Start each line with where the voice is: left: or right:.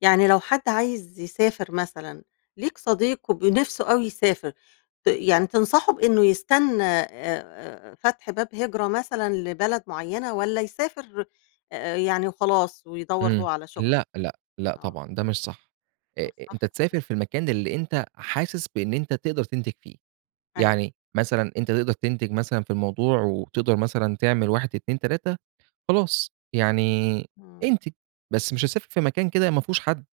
left: يعني لو حد عايز يسافر مثلًا، ليك صديق وب نفسه أوي يسافر، ت يعني تنصحه بإنه يستنّى آآ، آآ، فتح باب هجرة مثلًا لبلد معيّنة، والّا يسافر أ أ يعني وخلاص، ويدوّر هو
right: إمم،
left: على شغل يعني؟
right: لأ لأ لأ
left: آه.
right: طبعًا، ده مش صح آآ،
left: إمم،
right: أنت
left: صح،
right: تسافر
left: اهم.
right: في المكان اللي أنت حاسس بإن أنت تقدر تنتج فيه،
left: أيوه.
right: يعني مثلًا أنت تقدر تنتج مثلًا في الموضوع وتقدر مثلًا تعمل 1، 2، 3، خلاص، يعني
left: إمم.
right: انتج، بس مش هتسافر في مكان كده ما فيهوش حد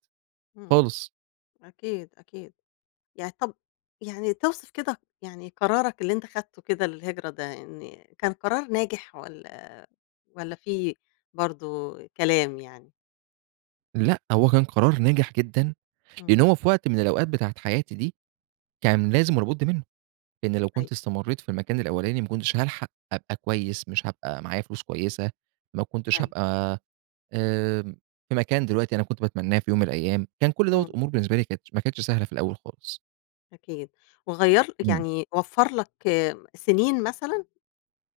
left: إمم
right: خالص.
left: أكيد، أكيد، يعني طَب يعني توصف كده يعني قرارك اللي أنت أخدته كده، للهجرة ده، إن كان قرار ناجح والّا والّا في برضو كلام يعني؟
right: لأ، هو كان قرار ناجح جدًا لأنّه
left: إمم.
right: هو في وقت من الأوقات بتاعة حياتي دي، كان لازم ولا بُد منّه، لإن لو
left: أيوه.
right: كنت استمريت في المكان الأولاني ما كنتش هالحق أبقى كويّس، مش هابقى معايا فلوس كويّسة، ما كنتش
left: أيوه.
right: هابقى آآ، في مكان دلوقتي أنا كنت باتمناه في يوم من الأيّام، كان كل دوّة
left: إمم.
right: الأمور بالنسبة لي كانتش ما كانتش سهلة في الأوّل خالص.
left: أكيد، وغيّر لك
right: إمم.
left: يعني وفر لك سنين مثلًا؟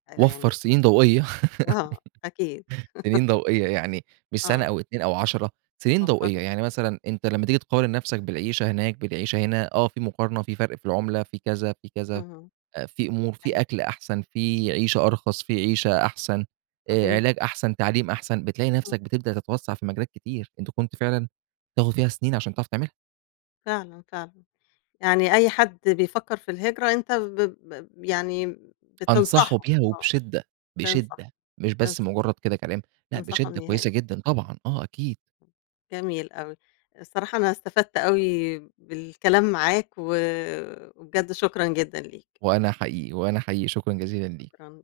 left: آآ،
right: وفر
left: يعني
right: سنين ضوئية،
left: آه، أكيد.
right: سنين ضوئية، يعني مش سنة
left: آه.
right: أو 2 أو 10، سنين
left: وفر
right: ضوئية،
left: لك.
right: يعني مثلًا أنت لمّا تيجي تقارن نفسك بالعيشة هناك، بالعيشة هنا، آه في مقارنة، في فرق في العملة، في كذا، في كذا،
left: اهم،
right: آآ، في أمور في
left: أيوه.
right: أكل أحسن في عيشة أرخص في عيشة أحسن آآ،
left: صحيح.
right: علاج أحسن، تعليم أحسن، بتلاقي
left: إمم.
right: نفسك بتبدأ تتوسع في مجالات كتير، أنت كنت فعلًا تاخد فيها سنين عشان تعرف تعملها.
left: فعلًا، فعلًا، يعني أي حد بيفكر في الهجرة أنت ب ب يعني
right: أنصحه
left: بتنصحه،
right: بيها
left: آه،
right: وبشدة،
left: تنصح،
right: بشدة، مش
left: تنصح.
right: بس مجرّد كده كلام، لأ
left: تنصحه
right: بشدة،
left: إنه يهاجر.
right: كويّسة جدًا، طبعًا آه، أكيد.
left: امم، جميل أوي الصراحة أنا استفدت أوي بالكلام معاك، و وبجد شكرًا جدًا ليك.
right: وأنا حقيقي، وأنا حقيقي، شكرًا جزيلا ليكِ.
left: شكرًا.